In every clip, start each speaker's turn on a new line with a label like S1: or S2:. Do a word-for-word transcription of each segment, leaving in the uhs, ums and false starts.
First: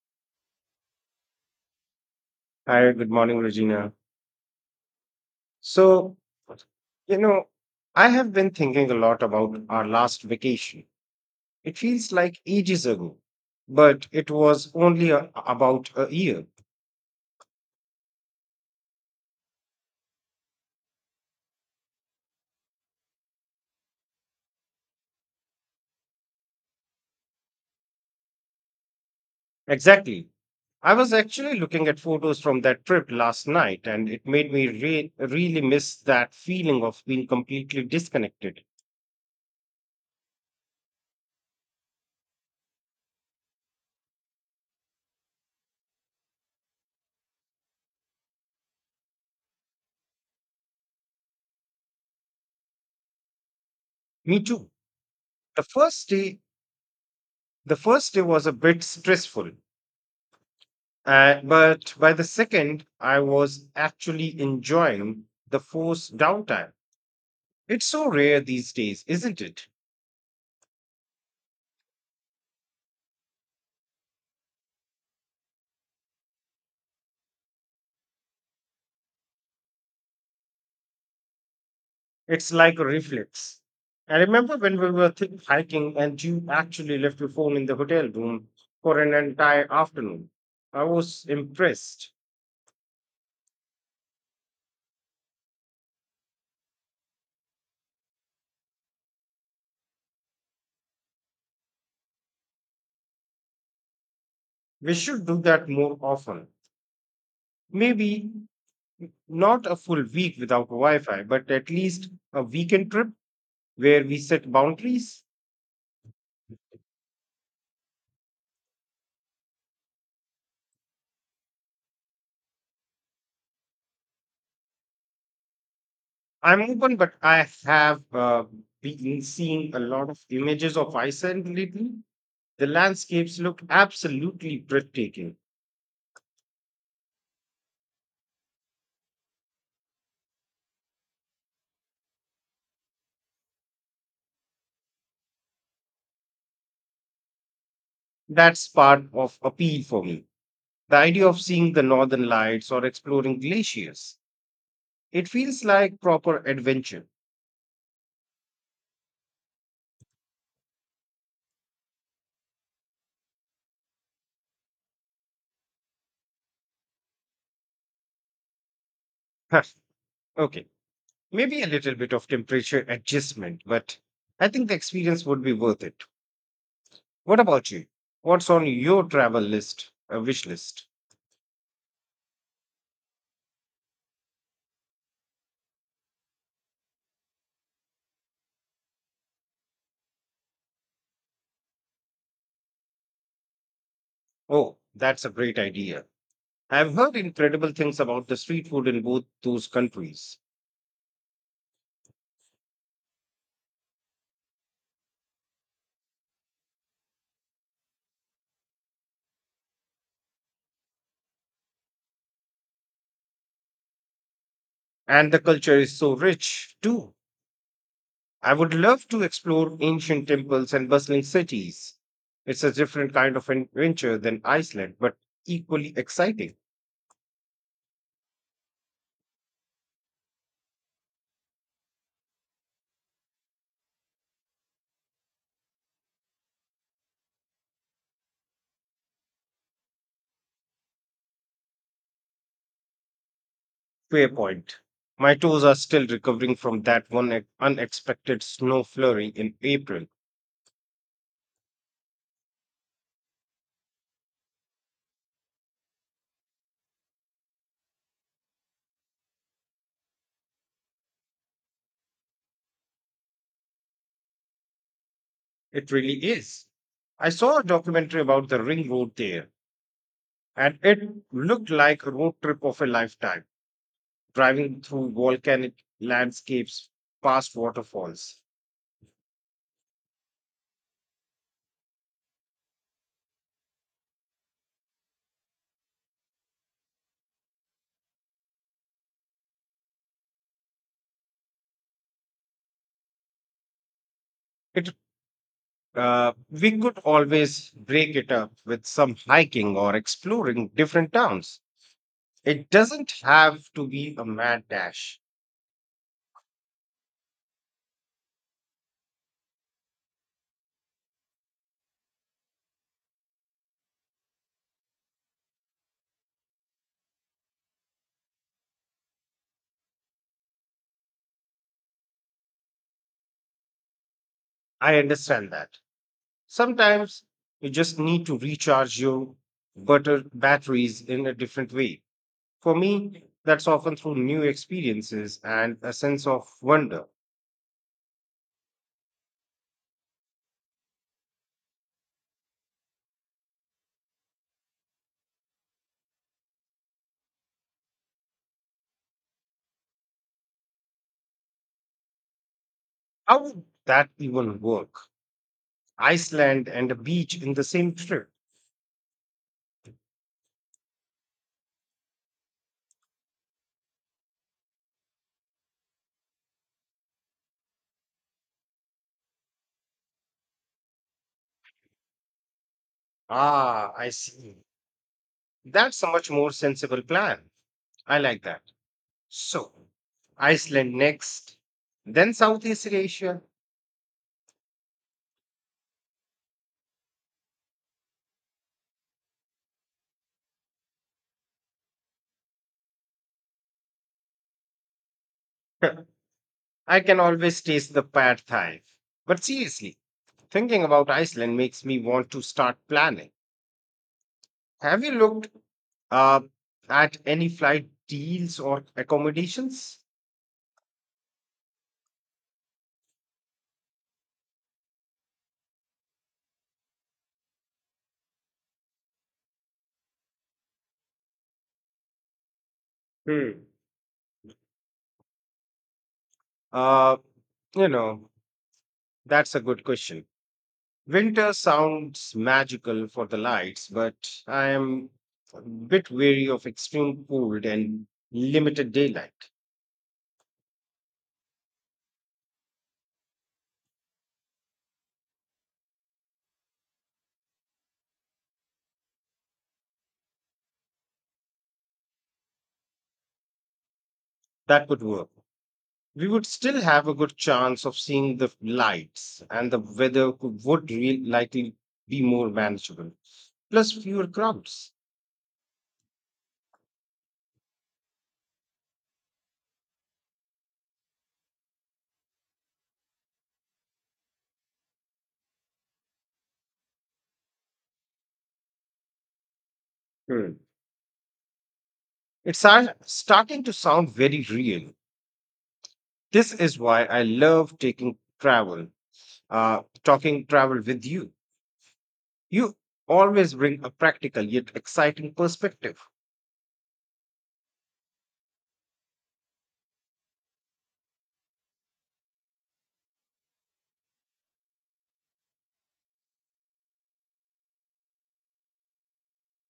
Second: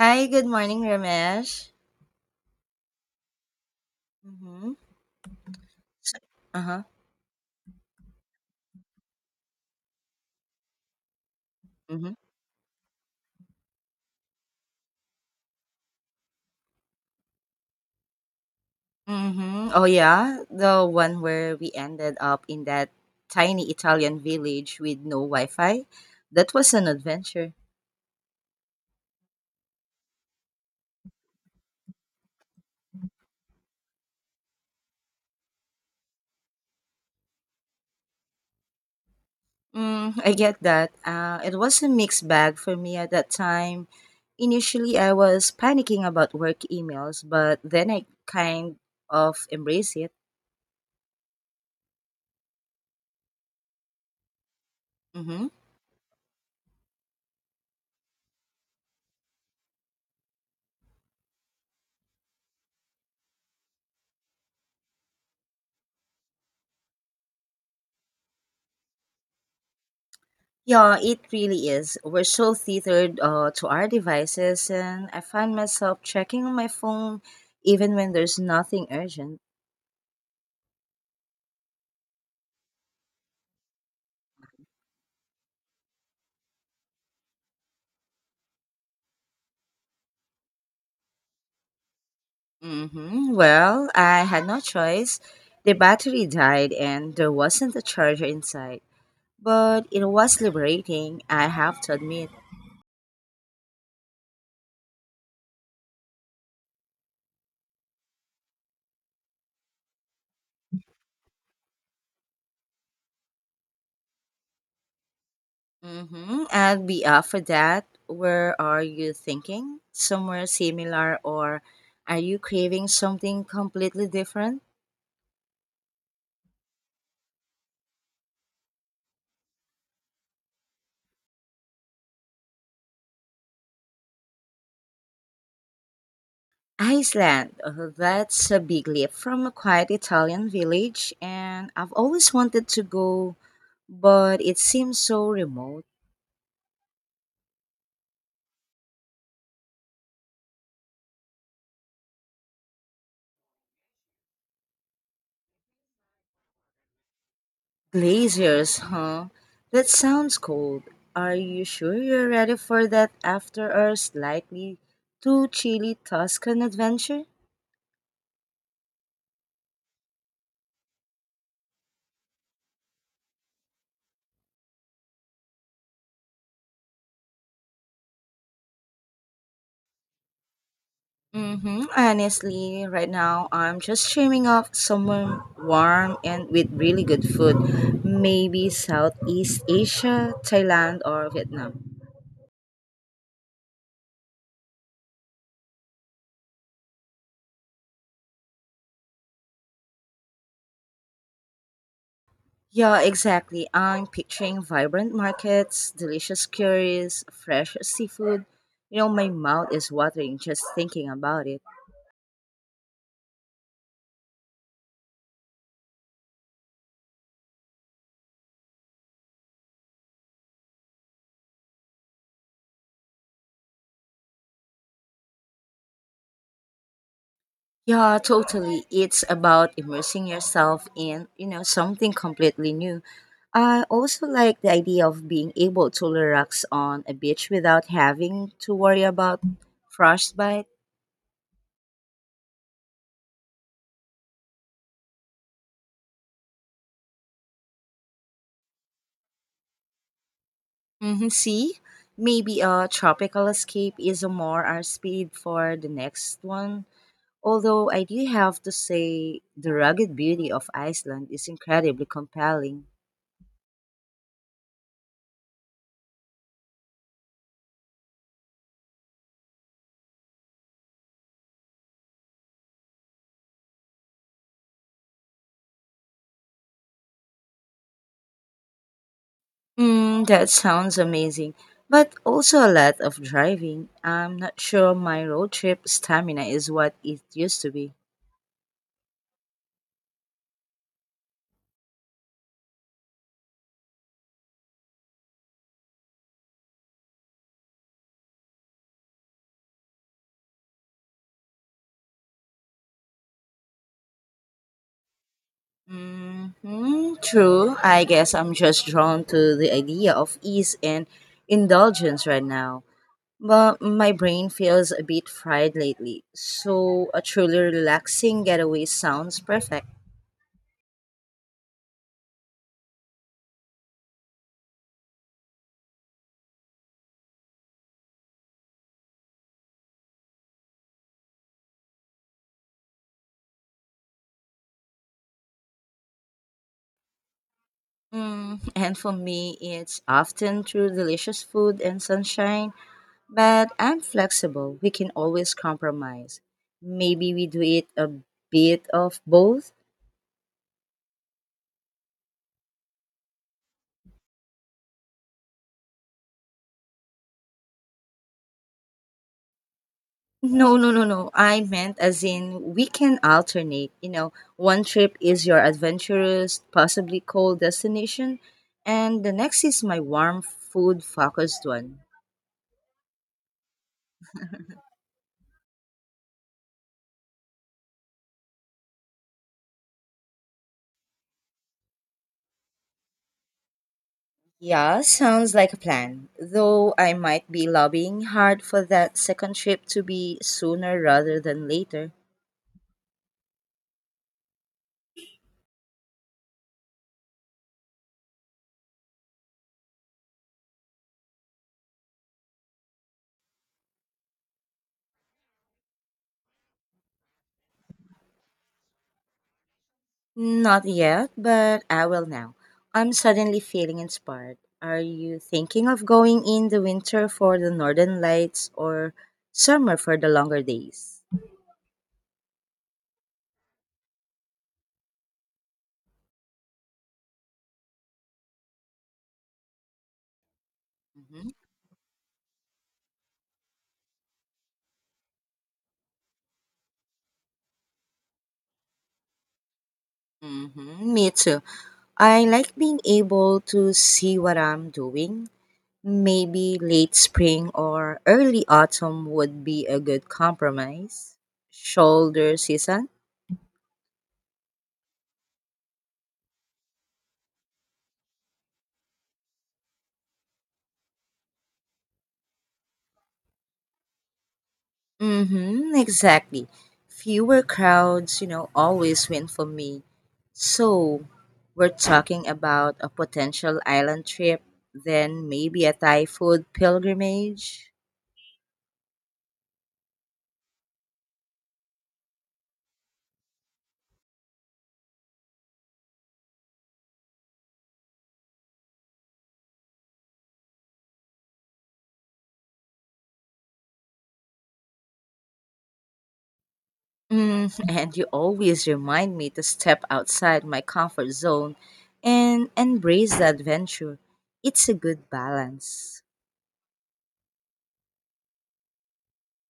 S1: Hi, good morning, Ramesh.
S2: Hi, good morning, Regina.
S1: Mm-hmm.
S2: So,
S1: Uh-huh.
S2: you know, I have been thinking a lot about our last vacation. It feels
S1: Mm-hmm.
S2: like ages ago, but it was only a, about a year.
S1: Mm-hmm. Oh yeah, the one where we ended up in that tiny Italian village with no Wi-Fi. That was an adventure.
S2: Exactly. I was actually looking at photos from that trip last night, and it made me re- really miss that feeling of being completely disconnected.
S1: Mm, I get that. Uh, it was a mixed bag for me at that time. Initially, I was panicking about work emails, but then I kind of embraced
S2: Me too.
S1: it.
S2: The first day, the first day was a bit stressful. Uh, but by the second, I was actually enjoying the forced downtime. It's so rare these days, isn't it?
S1: Yeah, it really is. We're so tethered uh, to our devices, and I find myself checking on my phone even when there's nothing urgent.
S2: It's like a reflex. I remember when we were th- hiking and you actually left your phone in the hotel room for an entire afternoon. I was impressed.
S1: Hmm Well, I had no choice. The battery died, and there wasn't a charger inside. But it was liberating, I have to admit.
S2: We should do that more often. Maybe not a full week without Wi Fi, but at least a weekend trip where we set boundaries.
S1: Mm-hmm. And beyond for that, where are you thinking? Somewhere similar, or are you craving something completely different?
S2: I'm open, but I have uh, been seeing a lot of images of Iceland lately. The landscapes look absolutely breathtaking.
S1: Iceland. Oh, that's a big leap from a quiet Italian village, and I've always wanted to go, but it seems so remote.
S2: That's part of appeal for me. The idea of seeing the northern lights or exploring glaciers. It feels like proper adventure.
S1: Glaciers, huh? That sounds cold. Are you sure you're ready for that after our slightly too chilly Tuscan adventure?
S2: Huh, okay, maybe a little bit of temperature adjustment, but I think the experience would be worth it. What about you? What's on your travel list, a wish list?
S1: Mm-hmm. Honestly, right now I'm just dreaming of somewhere warm and with really good food. Maybe Southeast Asia, Thailand, or Vietnam.
S2: Oh, that's a great idea. I've heard incredible things about the street food in both those countries.
S1: Yeah, exactly. I'm picturing vibrant markets, delicious curries, fresh seafood. You know, my mouth is watering just thinking about it.
S2: And the culture is so rich, too. I would love to explore ancient temples and bustling cities. It's a different kind of adventure than Iceland, but equally exciting.
S1: Yeah, totally. It's about immersing yourself in, you know, something completely new. I also like the idea of being able to relax on a beach without having to worry about frostbite.
S2: Fair point. My toes are still recovering from that one ex- unexpected snow flurry in April.
S1: Mm-hmm. See, maybe a tropical escape is a more our speed for the next one. Although I do have to say, the rugged beauty of Iceland is incredibly compelling.
S2: It really is. I saw a documentary about the ring road there, and it looked like a road trip of a lifetime. Driving through volcanic landscapes, past waterfalls.
S1: Mm, that sounds amazing, but also a lot of driving. I'm not sure my road trip stamina is what it used to be.
S2: It uh, We could always break it up with some hiking or exploring different towns. It doesn't have to be a mad dash.
S1: Hmm true. I guess I'm just drawn to the idea of ease and indulgence right now. But my brain feels a bit fried lately, so a truly relaxing getaway sounds perfect.
S2: I understand that. Sometimes you just need to recharge your butter batteries in a different way. For me, that's often through new experiences and a sense of wonder.
S1: Mm, and for me, it's often through delicious food and sunshine, but I'm flexible. We can always compromise. Maybe we do it a bit of both.
S2: How would that even work? Iceland and a beach in the same trip.
S1: No, no, no, no. I meant as in we can alternate. You know, one trip is your adventurous, possibly cold destination, and the next is my warm food focused one.
S2: Ah, I see. That's a much more sensible plan. I like that. So, Iceland next, then Southeast Asia.
S1: Yeah, sounds like a plan. Though I might be lobbying hard for that second trip to be sooner rather than later.
S2: I can always taste the pad thai. But seriously, thinking about Iceland makes me want to start planning. Have you looked uh, at any flight deals or accommodations?
S1: Not yet, but I will now. I'm suddenly feeling inspired. Are you thinking of going in the winter for the northern lights or summer for the longer days?
S2: Hmm. Uh, you know, that's a good question.
S1: Mm-hmm.
S2: Winter sounds magical for the lights, but I am a bit wary of extreme cold and limited daylight.
S1: Mm-hmm. Me too. I like being able to see what I'm doing. Maybe late spring or early autumn would be a good compromise. Shoulder season?
S2: That could work. We would still have a good chance of seeing the lights, and the weather could, would real, likely be more manageable. Plus, fewer crowds.
S1: Mm-hmm, exactly. Fewer crowds, you know, always win for me. So, we're talking about a potential island trip, then maybe a Thai food pilgrimage.
S2: Hmm. It's ar- starting to sound very real. This is why I love taking travel, uh, talking travel with you. You always bring a practical yet exciting perspective.
S1: Mm, and you always remind me to step outside my comfort zone and embrace the adventure. It's a good balance.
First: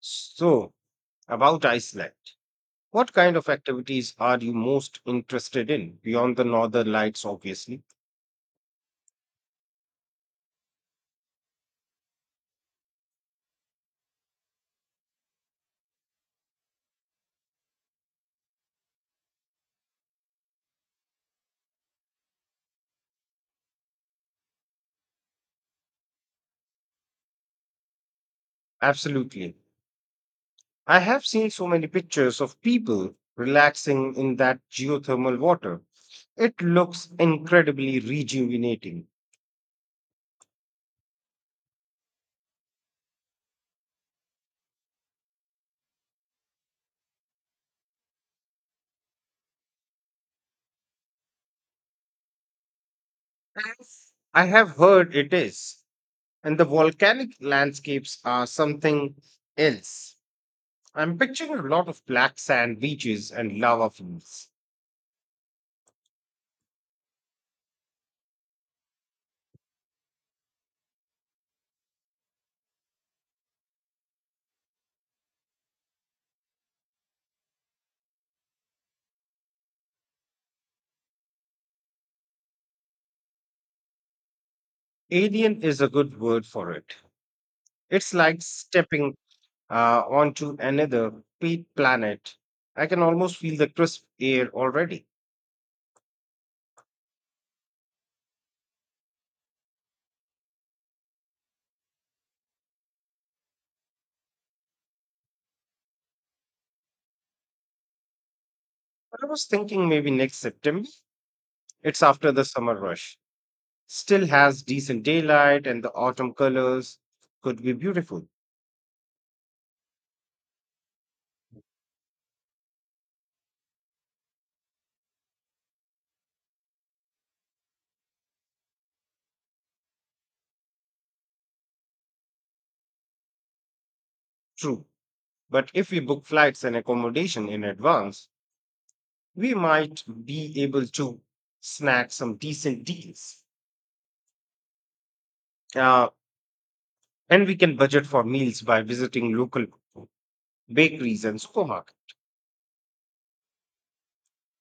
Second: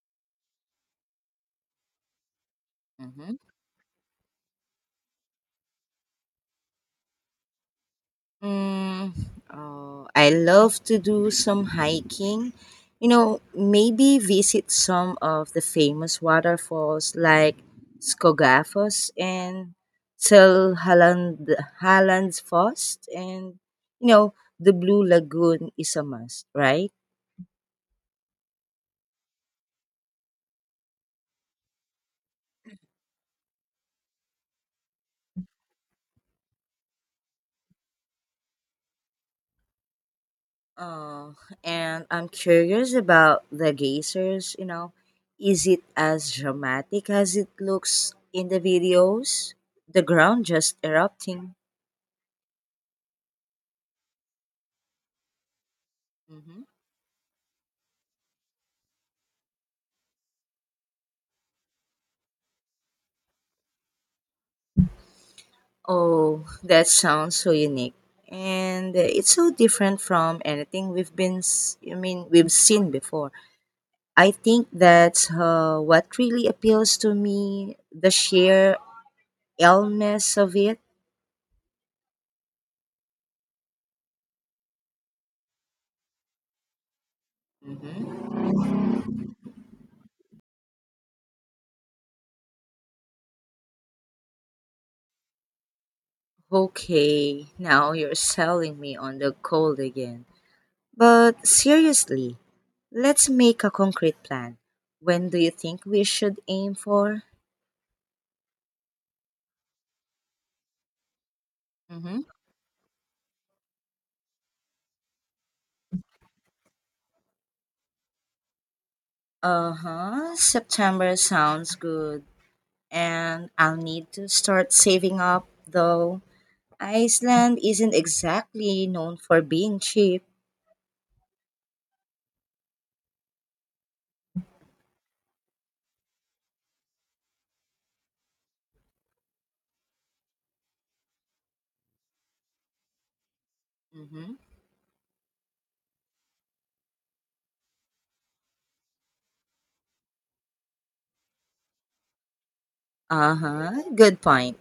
S2: So, about Iceland, what kind
S1: Mhm.
S2: of activities are you most interested in beyond the northern lights, obviously?
S1: Mm, oh, I love to do some hiking. You know, maybe visit some of the famous waterfalls like Skogafoss and Sølhaland Halland's and you know, the Blue Lagoon is a must, right?
S2: Absolutely. I have seen so many pictures of people relaxing in that geothermal water. It looks incredibly rejuvenating.
S1: Oh, and I'm curious about the geysers, you know, is it as dramatic as it looks in the videos? The ground just erupting.
S2: Yes. I have heard it is. And the
S1: Mhm.
S2: volcanic landscapes are something else. I'm picturing a lot of black sand beaches and lava fields.
S1: Oh, that sounds so unique. And uh, it's so different from anything we've been, s- I mean, we've seen before. I think that's uh, what really appeals to me, the sheer illness of it.
S2: Alien is a good word for it. It's like stepping uh, onto another pe- planet. I can almost feel the crisp air already.
S1: Okay, now you're selling me on the cold again. But seriously, let's make a concrete plan. When do you think we should aim for?
S2: I was thinking maybe next September. It's
S1: Mm-hmm.
S2: after the summer rush. Still has decent daylight and the autumn colors could be beautiful.
S1: Uh huh. September sounds good. And I'll need to start saving up, though Iceland isn't exactly known for being cheap.
S2: True. But if we book flights and accommodation in advance, we might be able to snag some decent deals.
S1: Hmm
S2: Uh, And we can budget for meals by visiting local bakeries and supermarkets.
S1: Uh huh. Good point.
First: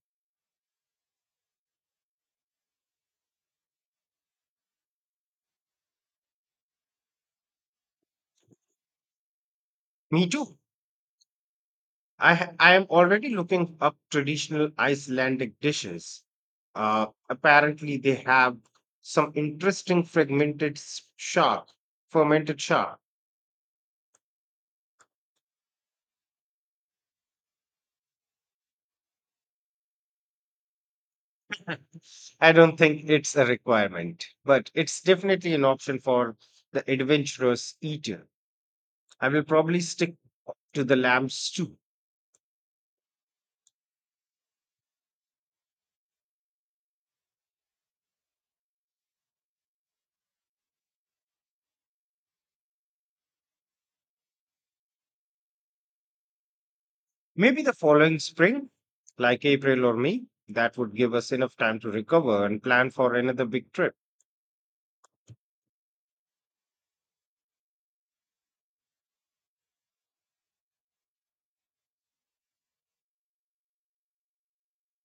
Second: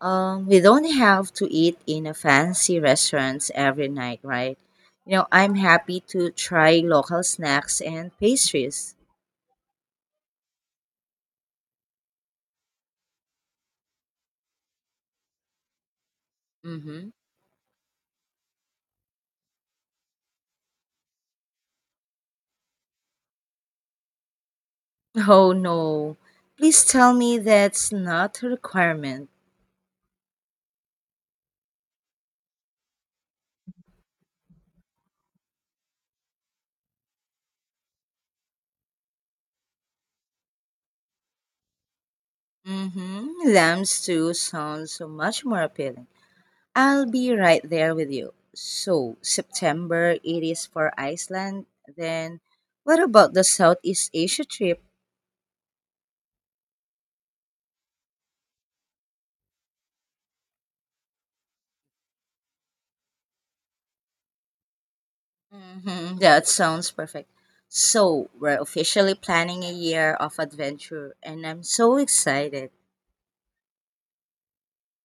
S1: Um, we don't have to eat in a fancy restaurants every night, right? You know, I'm happy to try local snacks and pastries.
S2: Me too. I, ha- I am already looking up traditional Icelandic dishes. Uh,
S1: Mm-hmm.
S2: apparently, they have some interesting fragmented s- shark, fermented shark.
S1: Oh no! Please tell me that's not a requirement.
S2: I don't think it's a requirement, but it's definitely an option for the adventurous eater. I will probably stick to the lamb stew.
S1: Mm-hmm. Lamb stew sounds so much more appealing. I'll be right there with you. So, September it is for Iceland. Then, what about the Southeast Asia trip?
S2: Maybe the following spring, like April or May, that would give us enough time to recover and plan for another big trip.
S1: hmm, that sounds perfect. So, we're officially planning a year of adventure, and I'm so excited.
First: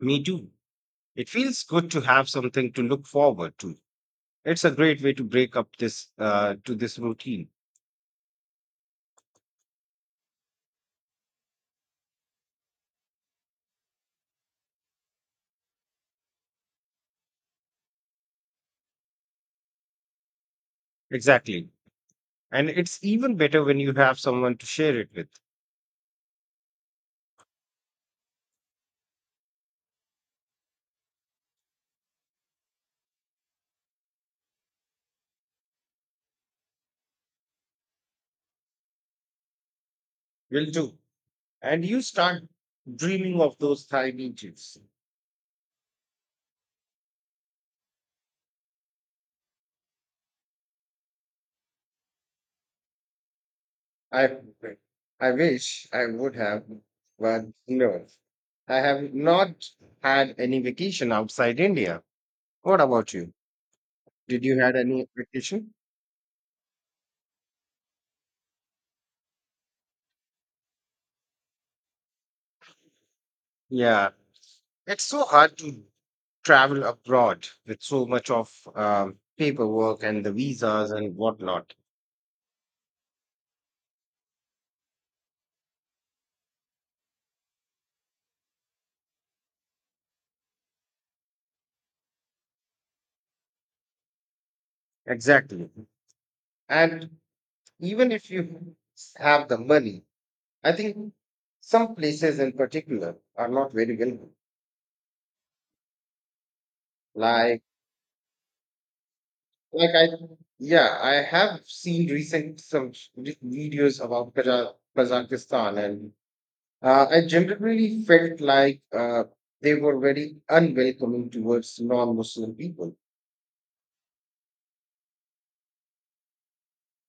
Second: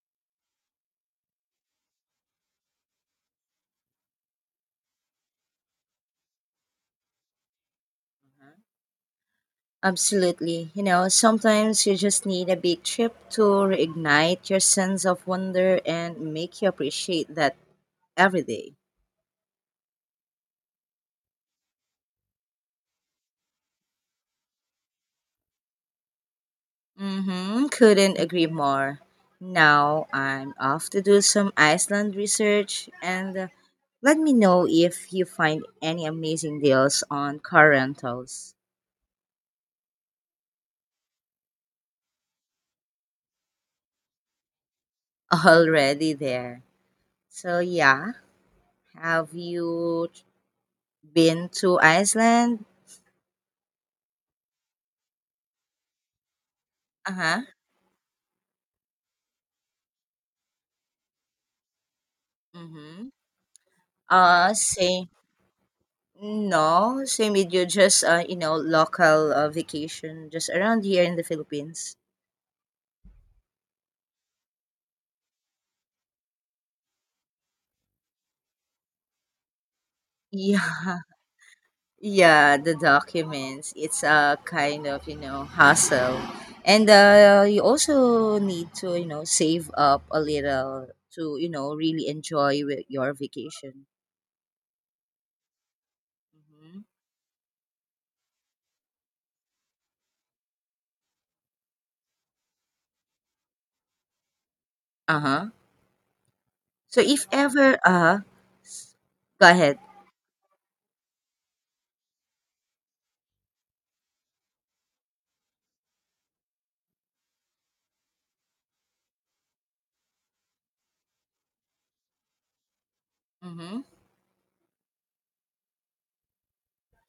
S2: Me too. It feels good to have something to look forward to. It's a great way to break up this uh, to this routine.
S1: Absolutely. You know, sometimes you just need a big trip to reignite your sense of wonder and make you appreciate that every day.
S2: Exactly. And it's even better when you have someone to share it with.
S1: Mm-hmm. Couldn't agree more. Now I'm off to do some Iceland research and uh, let me know if you find any amazing deals on car rentals.
S2: Will do. And you start dreaming of those Thai beaches.
S1: Already there. So yeah, have you been to Iceland?
S2: I I wish I would have,
S1: Uh-huh.
S2: but no. I have not had any vacation outside India. What
S1: Mm-hmm.
S2: about you? Did
S1: Uh,
S2: you had any
S1: same.
S2: vacation?
S1: No, same with you, just uh, you know, local uh, vacation just around here in the Philippines.
S2: Yeah, it's so hard to travel abroad with so much of um, paperwork and the visas
S1: Yeah.
S2: and whatnot.
S1: Yeah, the documents. It's a kind of, you know, hassle. And uh, you also need to, you know, save up a little to, you know, really enjoy wi- your vacation.
S2: Exactly.
S1: Hmm
S2: And even if you have the money, I think some places in particular are not very welcome.
S1: Uh-huh. So if
S2: Like
S1: ever, uh, s- go ahead.
S2: Like I, yeah, I have seen recent some re- videos about Kaza- Kazakhstan, and uh, I generally felt like uh, they were very unwelcoming towards non-Muslim people.
S1: Mm-hmm.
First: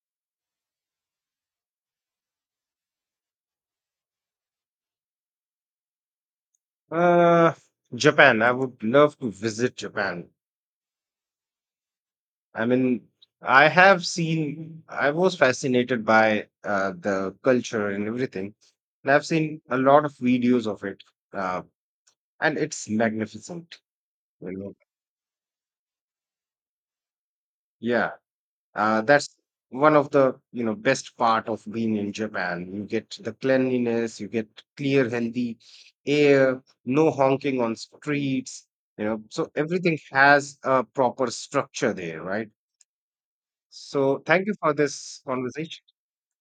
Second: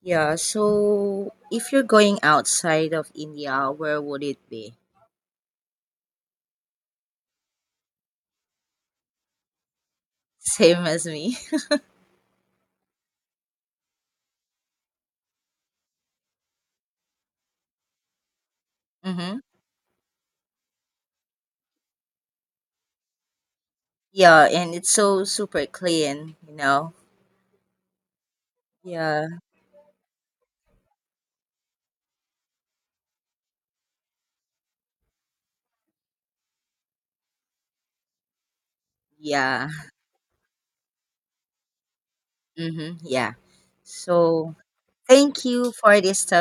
S1: Yeah, so if you're going outside of India, where would it be?
S2: Uh, Japan. I would love to visit Japan.
S1: Same as me.
S2: I mean, I have seen, I was fascinated by uh, the culture and everything. And I've
S1: Mm-hmm.
S2: seen a lot of videos of it, uh, and it's magnificent,
S1: Yeah,
S2: you
S1: and
S2: know.
S1: it's so super clean, you know?
S2: Yeah. Uh,
S1: Yeah.
S2: that's one of the you know best part of being in Japan. You get the cleanliness, you get clear, healthy air, no honking on streets. You know, so
S1: Yeah.
S2: everything has a proper structure there, right?
S1: Mm-hmm. Yeah.
S2: So thank you
S1: So
S2: for this
S1: thank you
S2: conversation.
S1: for this